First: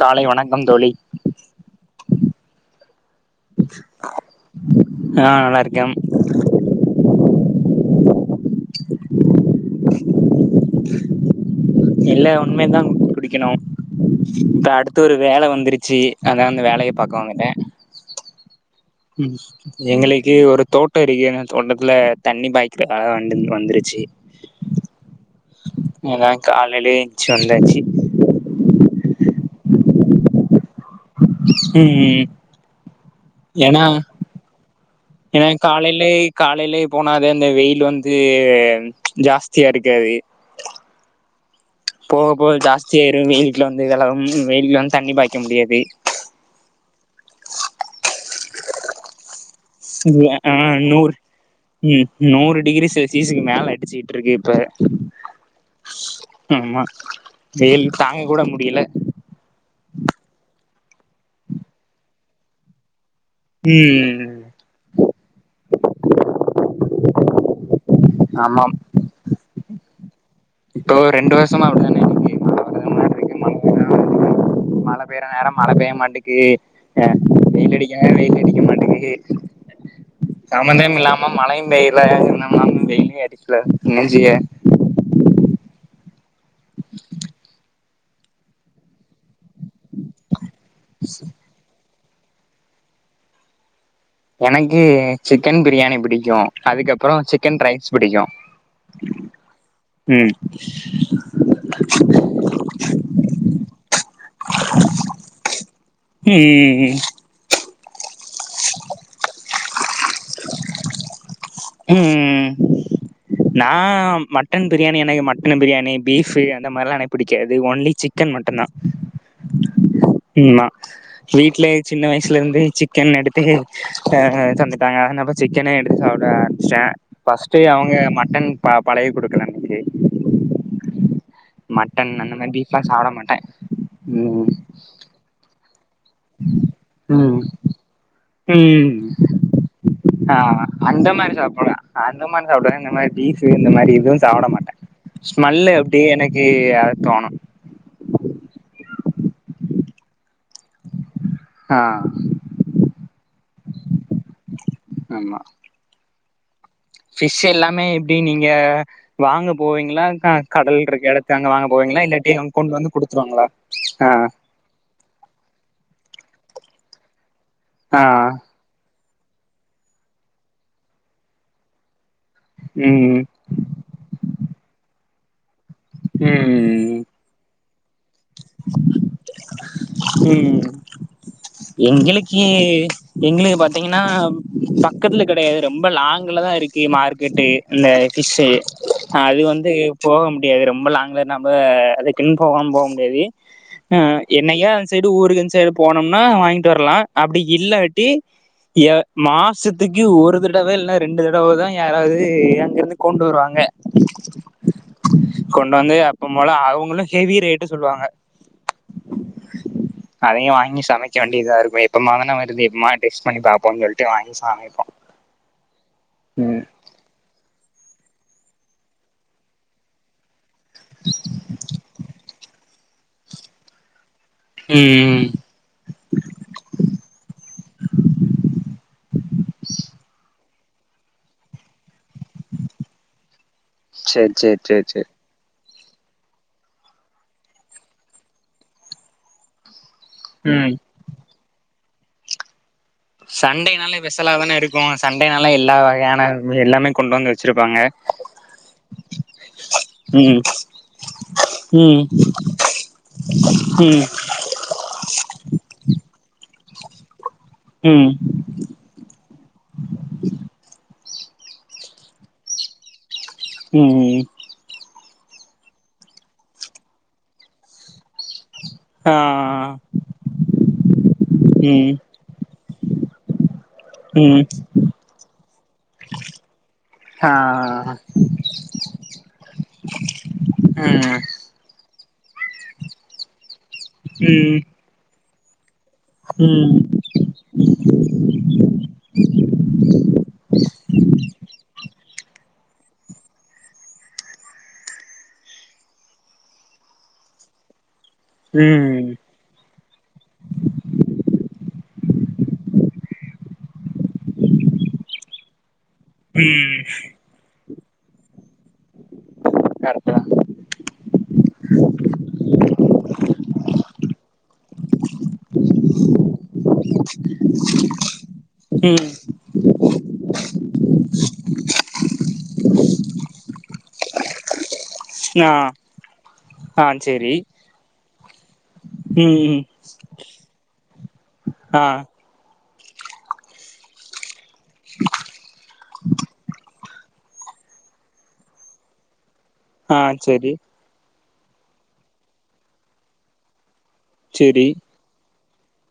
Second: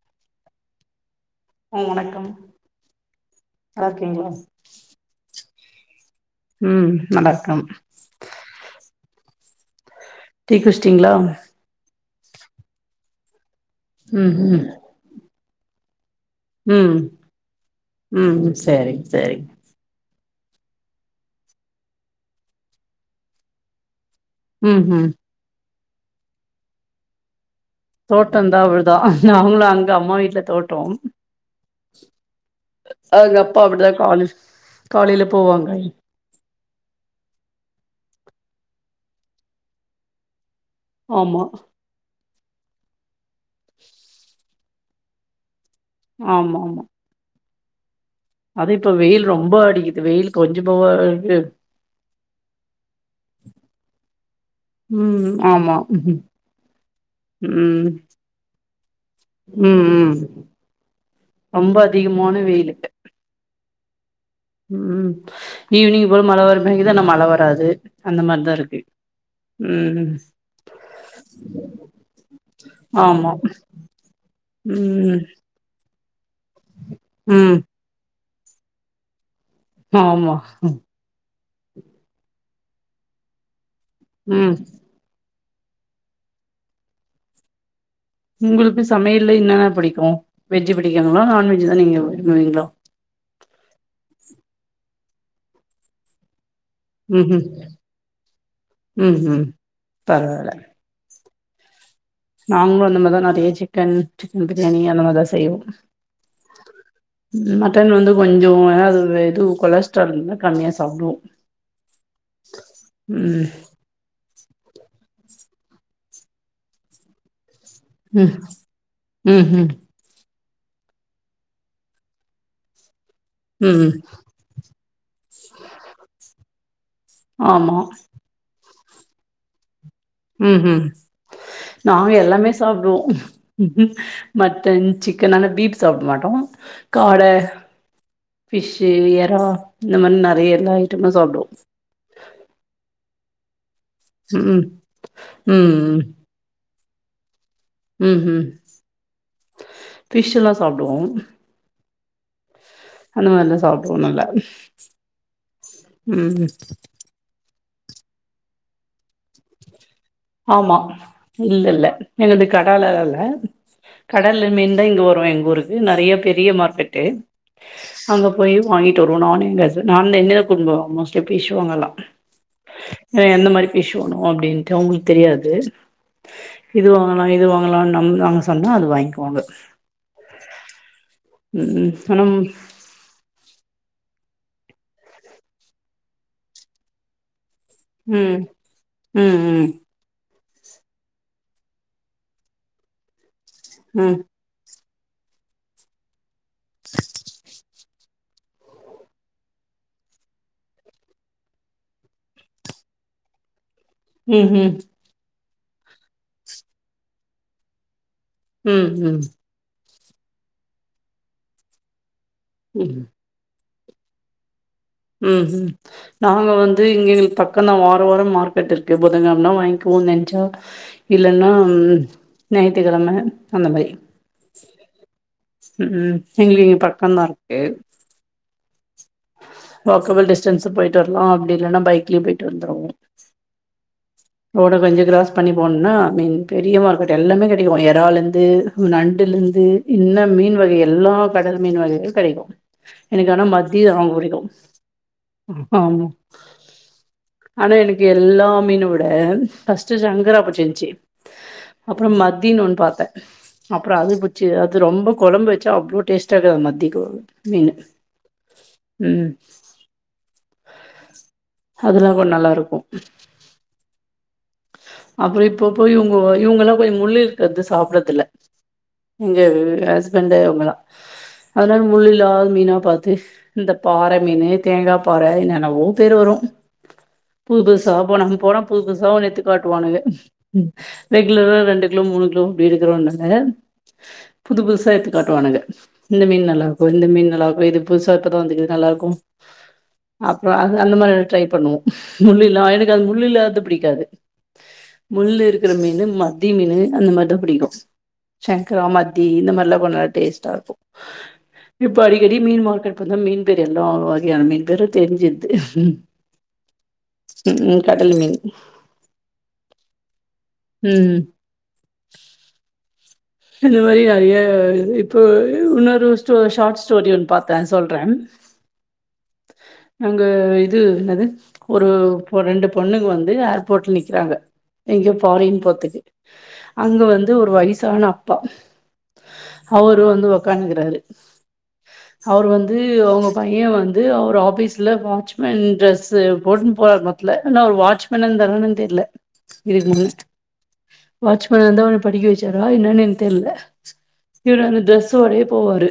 காலை வணக்கம் தோழி ம் வணக்கம் நல்லா இருக்கீங்களா ஆ நல்லா இருக்கே ம் நல்லாருக்கம் டீ குடிச்டிங்களா இல்ல இனிமே தா குடிக்கணும் ம் ம் இப்ப அடுத்து ஒரு வேலை வந்துருச்சி அதா அந்த வேலய ம் பாக்கவந்துட்டே ம் சேரிங் ம் சேரிங் எங் எங்களுக்கு ஒரு தோட்ட இருக்கி தோட்டத்துல தண்ணி பாய்க்கிறதுக்காக வந் வந்துருச்சி ம்ஹீம் அதா காலலேயே ஏஞ்சு வந்தாச்சு தோட்டம் தா விழுதோ நாங்களும் அங்க அம்மா வீட்ல தோட் ம்ம் அங்க அப்பா அப்படிதா காலே ஏன்னா காலையிலய காலையிலயே போனாதா இந்த வெயில் வந்து அது ஜாஸ்தியா இருக்காது ஆமா போக போக ஜாஸ்தியாயிடு வெயில் வீட்ல வந்து வலவும் வெயில்லா தண்ணி பாய்க்க முடியாது ஆமா ஆமா அது இப்ப வெயில் ரொ ஆ நூற் ம் நூறு டிகிரி செல்சியஸக்கு மேல அடிச்சிகிட்டு இருக்கு ப்ப ம் ஆமா ம் ஆமா வெயில் தாங்க கூட முடியல ம் ம் ரொம்ப அதிகமான வெயிலு ம் ம் ஈவினிங்க் போல மழ வருதுங்குது ஆனா மலழவராது அந்த ஆமாம் மாரிதாருக்கு ம்ம் இப்போ ரெண்டு வருஷமா அப்டிதானே இருக்கு ஆமா. [inaudible] மழ ம். பெய்ர நேர மழ பெய்ய மாட்டேக் எ ம். வெயில் அடிக்கன வெயில் அடிக்க மாட்டேங்கிது ஆமா. சம்பந்தமே இல்லாம மழையும் பெய்யல சம்பந்தம் இல்லாம வெயிலும் அடிக்கல என்ன ஜெய்ய ம். உங்களுக்கு சமையல்ல என்னன்னா புடிக்கு வெஜ் புடிக்குங்களா நான்வெஜ் தா புடிக்குமா நீங்களா எனக்கு சிக்கன் பிரியாணி புடிக்கு அதுக்கப்றோ ம்ஹ்ம். சிக்கன் ரைஸ் பிடிக்கு ம்ஹ்ம். ம் நாங்களு அந்த மாரிதா நெறைய சிக்கன் சிக்கன் பிரியாணி அந்த மாரிதா செய்வோ ம் ம் மட்டன் வந்து கொஞ்சோ ஏது எது கொலஸ்ட்ரால்னு கம்மியா சாப்டுவோ ம் ம் ம் நா மட் மட்டன் பிரியாணி எனக்கு மட்டன் பிரியாணி பீஃப் அந்த மாரிலா எனக்கு புடிக்காது ஓன்லி ம். சிக்கன் மட்டுதா ம்ஹ்ம். உம்மா வீட்ல சின்ன வயசுல இருந்து சிக் கன் எடுத்து ம். ஹ தந்துட்டாங்க அதனால சிக்கனே எடுத்து சாப்ட ஆரம்பிச்சிட்டே பஸ்ட் ஆமா. அவுங்க மட்டன் பழவி குடுக்கல எனக்கு ம் ஹ் நாங்க மட்டன் அந்த எல்லாமே மாரி பீஃப்லா சாப்டுவோ சாப்ட மாட்டே ம் மட்டன் சிக்கன் நாங்க பீஃப் சாப்ட மாட்டோ காட ஃபிஷ்ஷு ம்ம்ம் எறா இந்த மாரி நெறைய எல்லா அந்த ஐட்டமு மாரி சாப்டுவோ சாப்டலா அந்த மாரி சாப்டுவே இந்த மாரி பீஃப் இந்த மாரி எதுவு சாப்ட ம் மாட்டே ஸ்மெல்லு ம் அப்டியே எனக்கு தோணு ம் ஹ்ம் பிஷ்லா சாப்டுவோ ஆஹ் அந்த மாரில்லா சாப்டுவோ நல்ல ஆமா ம் ஃபிஷ் எல்லாமே எப்டி நீங்க வாங்க போவீங்களா ஆமா கடல் இருக்கு இடத்து அங்க இல்ல வாங்க இல்ல போவீங்களா இல்லாட்டி எங்கள்து கொண்டு வந்து கடாலலா இல்ல குடுத்துருவாங்களா ஆஹ் ப்றோ எங்க ஊருக்கு நெறையா பெரிய மார்க்கெட்டு ஆ ஆ அங்க போய் வாங்கி ட்டு வருவோ நானு எங்க ஹஸ் நான் என்னைய தா கூப்டுபோவங்க மோஸ்ட்லி பீஸ் வாங்கலா ம் ஆஹ் எந்த மாரி பீஸ் வாங்கனும்ன்ட்டு அவுங்களுக்கு தெரியாது இது ம் வாங்கலா இது வாங்கலாம்னு நம் நாங்க சொன்னா அது வாங்கிக் ம் ம் ஆனா ம் எங்களுக்கீ எங்களுக்கு பாத்தீங்கன்னா பக்கத்துல கெடையாது ரொம்ப லாங்க்லதா இருக்கு மார்க்கெட்டு் இந்த ம் ஃபிஷ்சு அது ம் வந்து போகமு டியாது ரொம்ப லாங்ல நம்ம அது கின் போகனு போக முடியாது ம் என்னையா அன்சைடு ஊருக்கு அன் சைடு போனோம்னா வாங்கிட்டு வரலா அப்டி இல்லாட்டி எ மாசத்துக்கு ஒரு தடவ இல்லன்னா ரெண்டு தடவதா யாராவது அங்கருந்து கொண்டு வருவாங்க ம் ம் கொண்டாந்து அப்பம் போல அவங்களு ஹெவி ரேட்டு சொல்லுவாங்க ம் ம் அதயையு வாங்கி சமைக்க வேண்டியதா இருக்கு எப்பமோ தானே வருது எப்பமா ம், டெஸ்ட் பண்ணி பாப் போனு சொல்லிட்டு வாங்கி சமைப்போ ம் ம் நாங்க வந்து இங்க எங்ளுக் பக் கோ தா வார வாரம் மார்க்கெட் இருக்கு புதன் கிழமனான வாங்கிப்போ நென்ச்சா இல்லன்னா ஞாயித்து கிழம அந்த மாரி ம் ம் ம் எங்களுக்கு இங்க பக்கம் வாக்கபுள் டிஸ்டன்ஸு போய்ட்டு வர்லா அப்டி இல்லன்னா பை க்ல போய்ட்டு வந்திருவோ சேரி சேரி ரோட சேரி கொஞ்ச சேரி க்ராஸ் பண்ணி போனா மீன் பெரிய மார்க்கெட் எல்லாமே கெடைக்கு எறாலந்து நண்டுலிந்து இன்ன மீன் ம் வகை எல்லா கடல் மீன் வகைளு கெடைக்கு எனக் ஆனா மத் சண்டேனாலே திதா ஸ்பெஷலா புடிக்கு தான இருக்கு சண்டேனால எல்லா ஆமா வகையான எல்லாமே கொண்டு வந்து ஆனா வச்சிருப்பாங்க எனக்கு எல்லா மீன விட ஃபஸ்ட்டு ம் சங்கராபுட்ச்சின்ச்சு ம் அப்புறம் மத்தீன் ஒன் பாத்த அப்புறோ அது புட்ச்சி அது ரொம்ப கொழம் வச்சா அவ்ளோ டேஸ்ட்டாக மத்தி கொ மீன்னு ம் ம் அதுலா கொன் நல்லா இருக்கு ம் ம் அப்றோ இப்ப போய் இவுங்கோ வா இவுங்கலா போய் முள் இருக்கற்து சாப்றதில்ல எங்க ஆ ஹஸ்பண்டு அவுங்களா அதுனால ம் முள் இல்லாது மீனா பாத்து இந்த பாற ம் மீனு தேங்கா பாற என்னென்னவோ பேரு வரு ஆ புதுசா போன் அங்கு போனா புது புதுசா ஒன்னு எட்த்து வானுக ம் ரெகுலரா ரெண்டு கிலோ மூணு கிலோவு அப்டி எடுக்கிறோ நாங்க புது புதுசா எடுத்து காட்டுவானுங்க இந்த மீன் நல்லா ம் ம் இருக்கு இந்த மீன் நல்லா இருக்கும் இது புதுசா இப்பதா வந்துக்கிது நல்லா இருக்கு அப்றோ அது அந்த மாதிரி ட்ரை பண்ணுவோ முள்ளு இல்லா எனக்கு அது முள்ளில்லாது பிடிக்காது முள்ளு இருக்கிற மீனு மத்தி மீனு அந்த மாரிதா பிடிக்கு சங்ரா ம் மத்தி இந்த மாரிலா கொன் நல்லா டேஸ்ட்டா இருக்கு இப்போ அடிக்கடி மீன் மார்க்கெட் வந்தா மீன் பேர் எல்லா வகையான மீன் பேரு தெரிஞ்சிர்து ம் ம் கடல் மீன் கருட்டா ம் இந்த மாரி நறையா இது இப்போ இன்னொரு ஸ்டோ ஷாட் ஸ்டோரி ஒன்னு பாத்த சொல்றேன் ம் அங்க இது என்னது ஒரு போ ரெண்டு பொண்ணுங் வந்து அ போட்டு நிக்கிறாங்க எங்யோ ஆ ஃபாரின் போத்துக்கு ஆ அங்க வந்து சேரி ஒரு வய்சான பா ம் அவரு வந்து ஒக்காந்துகிறாரு ஆ அவர் வ ந்து அவுங்க பையன் வந்து அவரு ஆபீஸ்ல வாட்ச்மேன் ட்ரெஸ்ஸு போட்ன் போறார் மத்ல ஆனா அவரு வாட்ச்மனா இருந்தாரானன் தெர்ல இதுக்கு ஆ முன்ன சேரி வாட்ச்மேனா இர்ந்தா ஒன்ன படிக்க வச்சாரா என்னன் என் தெர்ல இவரு சேரி அந்த ட்ரெஸ்ஸோடயே போவாரு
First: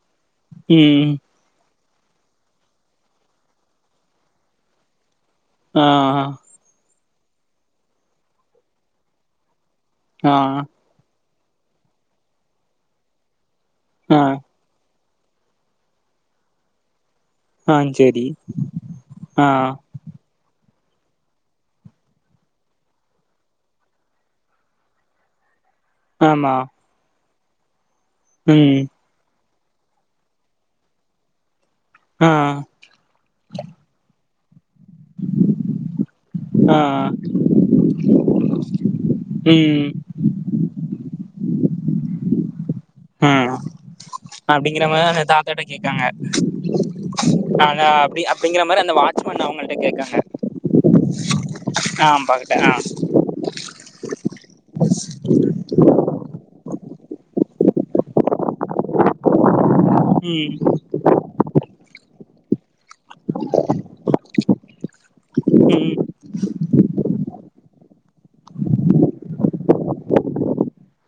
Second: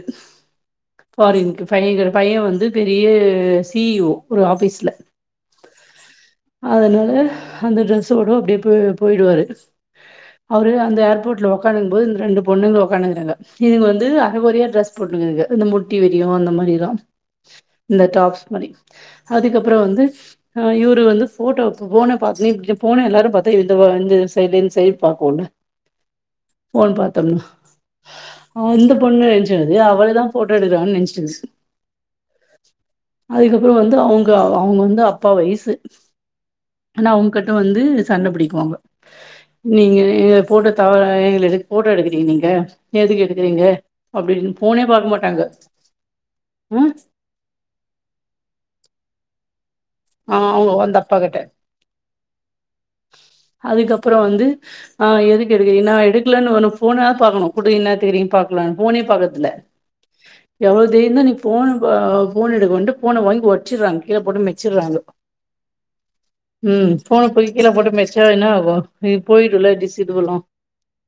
ம் பைங்கிரு பையன் வந்து பெரிய சி இ ஓ ஒரு ஆபீஸ்ல ஆ அதனால அந்த ட்ரெஸ்ஸோடோ அப்டியே போ போய்டுவாரு ஆ அவரு அந்த ஏர்போட்ல ஒக்காந்திங்குபோது இந்த ரெண்டு பொண்ணுங்ள ஒக்காந்திங்குறாங்க இதுங்க வந்து ஆ அரகொறையா ட்ரெஸ் போட்டுங்கிதுங்க இந்த முட்டி வெரியு அந்த மாரிலா ஆ இந்த சேரி டாப்ஸ் மாரி ஆ அதுக்கப்புறோ வந்து ஆ இவரு வந்து ஃபோட்டாவ்க்கு போன பாத்துனே இப்டி போன எல்லாரு பாத்தா எட்த்தாப்பா அந்த சைடு இன்சைட் பாக்கோல ஆமா தம்மா ம் அந்த பொண்ணு நென்ச்சது அவளதான் ஃபோட்டா எடுக்குறானகன் நென்ஸ்ட்டிருகுது ஆ அதுக்கப்புறம் வந்து அவ்ங்க அவுங்க வந்து அப்பா வய்சு ஆ ஆனா அவுங்கிட்ட வந்து சண்ட பிடிக்குவாங்க ம் நீங்க எங்கள போட்டு தவறா எங்கள எடு போட்டோ எடுக்குறீங்க நீங்க எதுக்கு ஆ எடுக்குறீங்க அப்டின்னு போனே அப்டிங்கிற மாரி பாக்க அந்த மாட்டாங்க தாத்தாட்ட கேக்காங்க ம் அதா அப்டி அப்டிங்ற மாரி அந்த வாட்சமன் அவுங்கள் ஆ அவுங்க வந்தப்பா கிட்ட ஆ பாக்கட்ட ஆ அதுக்கப்புறோ வந்து ஆ எதுக்கு எடுக்குரா நா எடுக்கலன்னு ஒன ஃபோனா பாக்கணுமகுடுங்க என்னாத்துக்ரீல் பாக்கலான்னு போனே பாக்குறதில்ல ம் எவ்வள தைரியருந்தா நீ போ போன் எடுக்கவந்து போனை வாங்கி வோட்ச்சறாங்க கீழ போட்டு வச்சிராறு ம் ம் போன போயி கீழ போட்ட மெச்சா என்ன ஆகு போயிட்டுல்ல டிஷ் இதுவல்லா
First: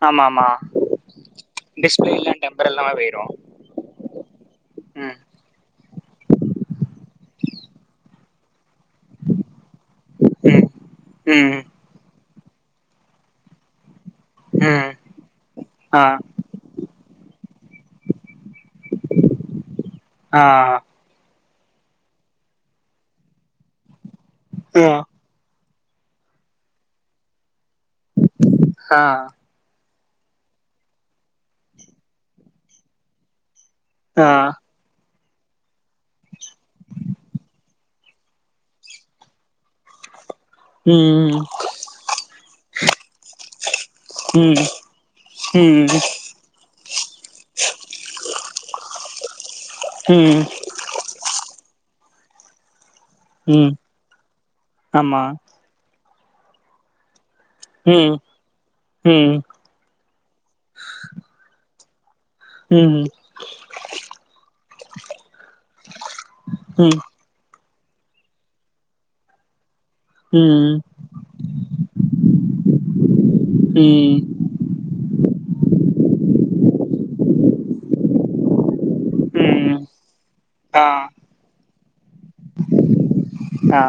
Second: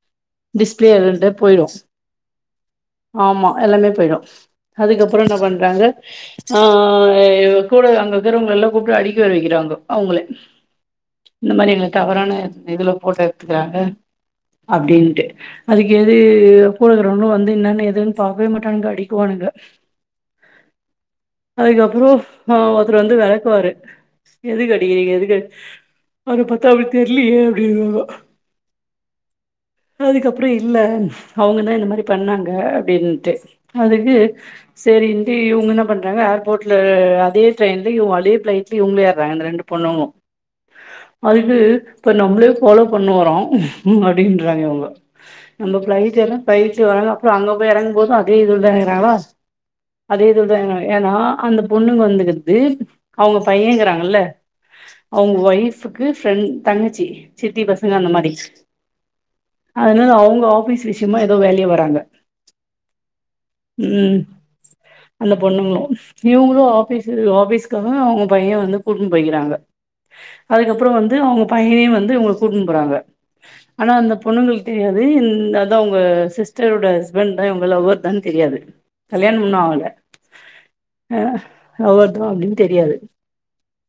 ஆமா ஆமா டிஸ்பிளே ரெண்டே போயிடு டிஸ்பிளே எல்லா டெம்பர் எல்லாமே போயிரு ஆமா எல்லாமே போயிடு அதுக் ம் அதுக்கப்பற என்ன பண்றாங்க ஆ எ கூட அங்கக்கிறவங்கள எல்லா கூப்ட்டு அடிக்க வேற வைக்கிறாங்கோ அவங்களே ம் இந்த ம் மாரி எங்கள தவறான இதுல போட்டோ எடுத்துக்கிறாங்க ம் அப்படின்ட்டு அதுக்கு ஆ எது போலகிறோங்களு வந்து என்னன்னு எதுன்னு பாக்கவே மாட்டானுங்க அடிக்குவானுங்க ஆ அதுக்கப்புற அ ஒருத்தர் வந்து வெளக்குவாரு எதுக்கு ஆ அடிக்கிறீங்க எதுக்கு அடிக் அவர பாத்தா அப்படி தெர்லயே அப்டிகுவாங்க ஆ அதுக்கப்புற இல்ல அவங்கதா இந்த மாரி பண்ணாங்க அப்படின்ட்டு அதுக்கு ஆ சரின்டு இவங்க என்ன பண்றாங்க ஏர்போர்ட்ல அதே ட்ரெயின்லியு இவளி பிளைட்லய இவங்களே ஏறாங்க இந்த ரெண்டு பொண்ணுங்களு ம் அதுக்கு இப்ப நம்ளே ஃபாலோ பண்ணுவாரா அப்டின்றாங்க ம் இவங்க நம்ம ம் பிளைட் எல்லா பிளைட் டுவறாங்க அப்புற அங்க போய் எறங்கு போது அதே இதுலதா எறாங்களா அதே ம் இதுலாதா எறங்க ஏன்னா அந்த பொண்ணுங்க வந்துங்கிறது அவங்க ம் பையங்கறாங்கல்ல ஆமா அவங்க ஒய்ஃப் கு ஃபிரெண் தங்கச்சி சித்தி பசங்க அந்த ம் மாறி ம் அதுனால அவு ங்க ஆபிஸ் விஷயமா ஏதோ வேலையா வராங்க ம் ம் அந்த பொண்ணுங்களு இவங்களு ம் ஆஃபீஸ் ஆஃபீஸ்காக அவங்க பைய வந்து கூட்னு போய்கிறாங்க ம் அதுக்கப்பற வந்து அவங்க பையனையு வந்து இவங்க கூட்டுனு போறாங்க ஆனா அந்த ம் பொண்ணுங்களுக்கு தெரியாது இந்த அதா உங்க சிஸ்டரோட ஹஸ்பண்ட் தா இவங்க லவ்வர் தா தெரியாது கல்யாணம் இன்னும் ம் ஆகல ஆ அ ஒவ்வொருத்தவங்களு அப்டின் தெரியாது ஆ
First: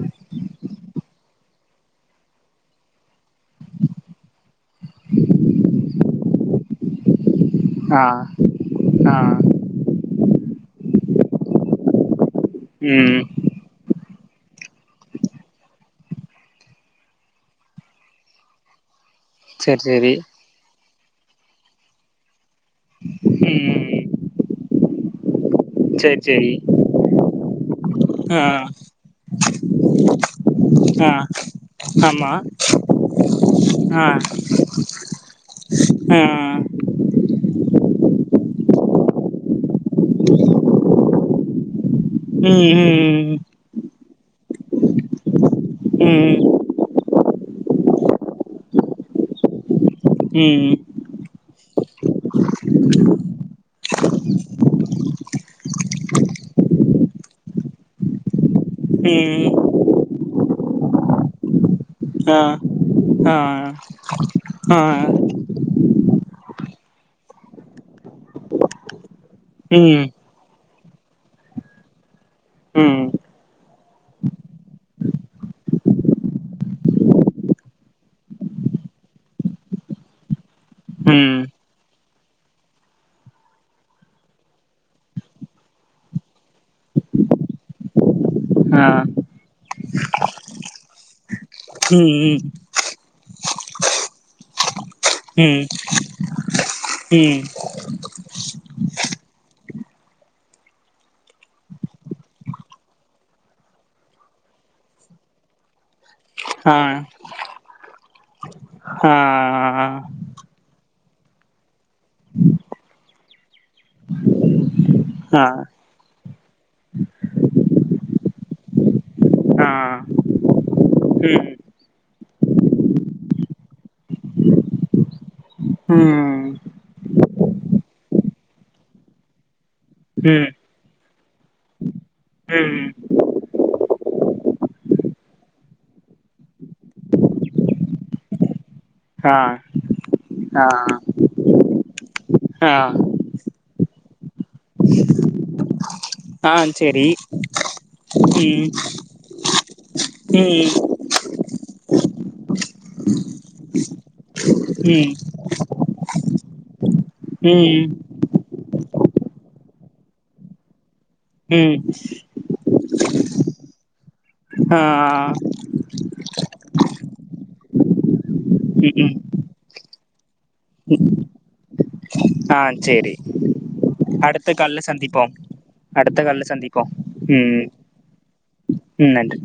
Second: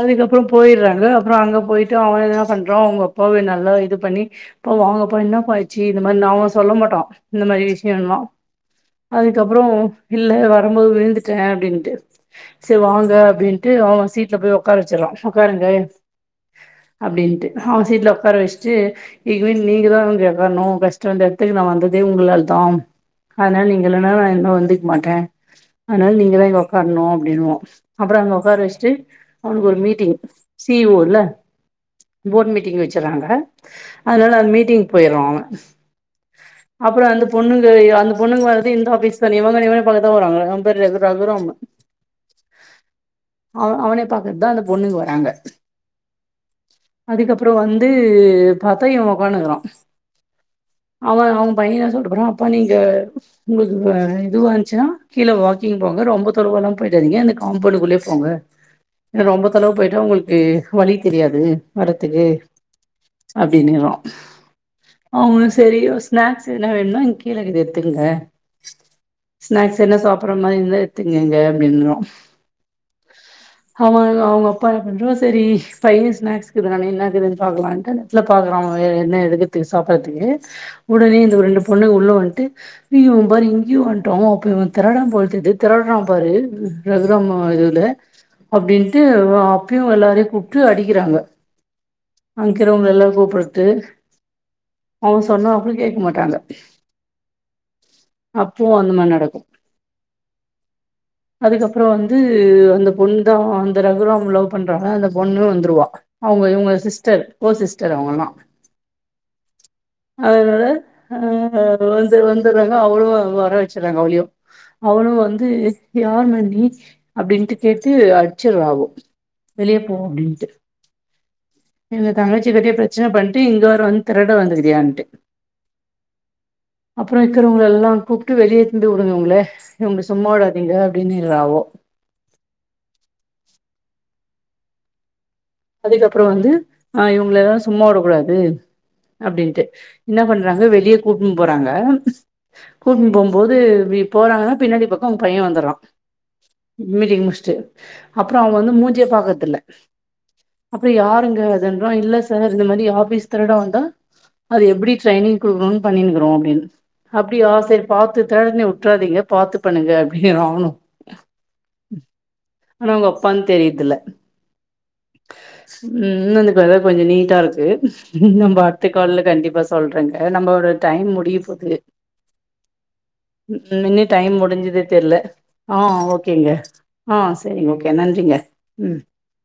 அதுக்கப்பற போயிறாங்க அப்புற அங்க போயிட்டு அவ என்ன பண்றா அவங்க போவே நல்லா இது பண்ணி பா வாங்கப்ப என்னபா ஆச்சு இந்த மாரி அவங்க சொல்ல மாட்டோ இந்த மாரி ஆ விஷயலா ஆ அதுக்கப்புற இல்ல வரும்போது ந்துட்ட அப்டின்ட்டு சேரி வாங்க ம் அப்டின்ட்டு அவ சீட் டல போய் ஒக்கார வச்சிரா ஒக்காருங்க அப்டின்ட்டு அவ சீட்ல ஒக்கார வச்சுட்டு இதுவே செரி நீங்க தா செரி கேக்கணு கஷ்ட வந்த எடத்துக் நா வந்ததே உங்களால தாம் அதனால நீங்க ம் இல்லனா நா இன்ன வந்துக் மாட்டே அதனால செரி நீங்க தா செரி இங்க ஒக்காரனு அப்படின்னுவா அப்புற அங்க ஆ ஒக்கார வச்சுட்டு அவனுக்கு ஒரு மீட்டிங் சி இ ஓ ஆ ல ஆமா போட் மீட்டிங் வச்சறாங்க ஆ அதனால அந்த மீட்டிங் போயிருவா அவ ஆ அப்புற அந்த பொண்ணுங்க அந்த பொண்ணுங்க வந் இந்த ஆபீஸ் தானு இவன இவன பாக்க தா வராங்க அவ பேரு ரகு ரகுராமு ம் ம் அவ அவனே பாக்கதா அந்த பொண்ணுங்க வராங்க அதுக்கப் ப்புற வந்து பாத்தா இவ ஒக்கான்னுகிறா ம் ம் அவ அவ பைய என்ன சொல்ட்டு போறா பா நீங்க உங்களுக்கு இதுவா இன்ச்சுன்னா கீழ வாக் கிங் போங்க ரொம்ப தொலவால எல்லா போயிடாதீங்க இந்த காம்பவுண்டுக்குள்ளயே போங்க ரொம்ப ம் தொலவு போயிட்டா உங்களுக்கு வழி தெரியாது வரதுக்கு ஆ ஆ அப்டின்னிறோ ஆ அவங்களுக் சரி ஸ்னாக்ஸ் என்ன வேனா கீழ இருக்கு எடுத்துங்க ஸ்நாக்ஸ் என்ன ம் சாப் என்ன எத்தீங்க எங்க அப்டினு ம் அவ அவுங்க அப்பா என் பண்றோ சேரி பைய ஸ்நாக்ஸ் க்றானே என்ன இருக்குதுனு பாக்கலான்ட்டு நெட்ல பாக்குறா என்ன எடுக்குறதுக்கு சாப்பிடறதுக்கு உடனே இந்த ம் ஒரு ரெண்டு பொண்ணுக உள்ள வந்ட்டு யோ இவ பாரு இங் இயோ வன்டோ அப்பே வந் திரட போழ் தெர்து திரடுறா பாரு ரகுராம் இதுல ஆ அப்டின்ட்டு ரா ப்புயு எல்லாரயு கூப்ட்டு அடிக்கிறாங்க ம் அங்கிறவங்க எல்லார் கூப்ட டு அவ சொன்ன ம் அப்பளு கேக்க மாட்டாங்க ம் அப்பவு அந்த மாரி நடக்கு [inaudible] அதுக்கப்புற வந்து அந்த பொண்ணு தா அந்த ரகுராம் லவ் பண்றால அந்த பொண்ணு வந்துருவா அவுங்க இவுங்க சிஸ்டர் கோ சிஸ்டர் அவுங்கலா ஆ ஆ ஆ அதனால ஆ வந்து வந்துடுறாங்க அவளு வர வச்றாங்க அவளையு அவளு வந்து ஆ யார் நா நீ அப்டின்ட்டு கேட்டு அடிச்சுறுவா அவோ ஆ வெளிய போ அப்டின்ட்டு ம் எங்க தங்கச்சி பத்தியே பிரச்சன பண்ட்டு இங்க வேற வந்து திருட வந்துருக்கியான்டு ம் ம் அப்புற இருக்கிறவுங்கள எல்லா கூப்ட்டு வெளியே [unintelligible] விடுங்கவுங்களே இவங்க சும்மா ம் விடாதீங்க அப்டினு ஆவோ ம் அதுக்கப்புற வந்து ஆ இவுங்கள எல்லா சும்மா விடக் கூடாது ஆ அப்டின்ட்டு என்ன பண்றாங்க ஆ வெளிய கூட்டுனு போறாங்க ஆ கூட்டுனு போம்போது வி போறாங்கனா பின்னாடி பக்க அவுங் பைய வந்தர்ரா ஆ செரி மீட்டிங் முடிச்சுட்டு அப்புற அவுங்க ம் வந்து மூஞ்சிய பாக்றதுல ம் அப்புற யாருங்க அது இன்றோ இல்ல சார் இந்த மாரி ஆபீஸ் திருட வந்தா அது எப்டி ம் ட்ரைனிங் குடுக்கணுனு பண்ணினுக்றோ அப்டினு அப்டியா சரி ம் பாத்து தனு ற்றாதீங்க பாத்து பண்ணுங்க [unintelligible] ஆணு ம் ஆனா ஒங்க அப்பானு தெரியுதுல ஆ ஆ ஆ ப்பதா கொஞ்ச நீட்டா இருக்கு நம்ப அடுத்த ம் ம் கால்ல கண்டிப்பா ஸ் தொல்றங்க நம்போட டைம் முடிய போது ஆ சேரி டைம் அடுத்த கால்ல முடிஞ்சதே தெர்ல சந்திப்போம் ஆ அடுத்த கால்ல ஓகேங்க சந்திப்போம் ஆ ம் ம் சரிங்க ஓகே நன்றிங்க ம் நன்றி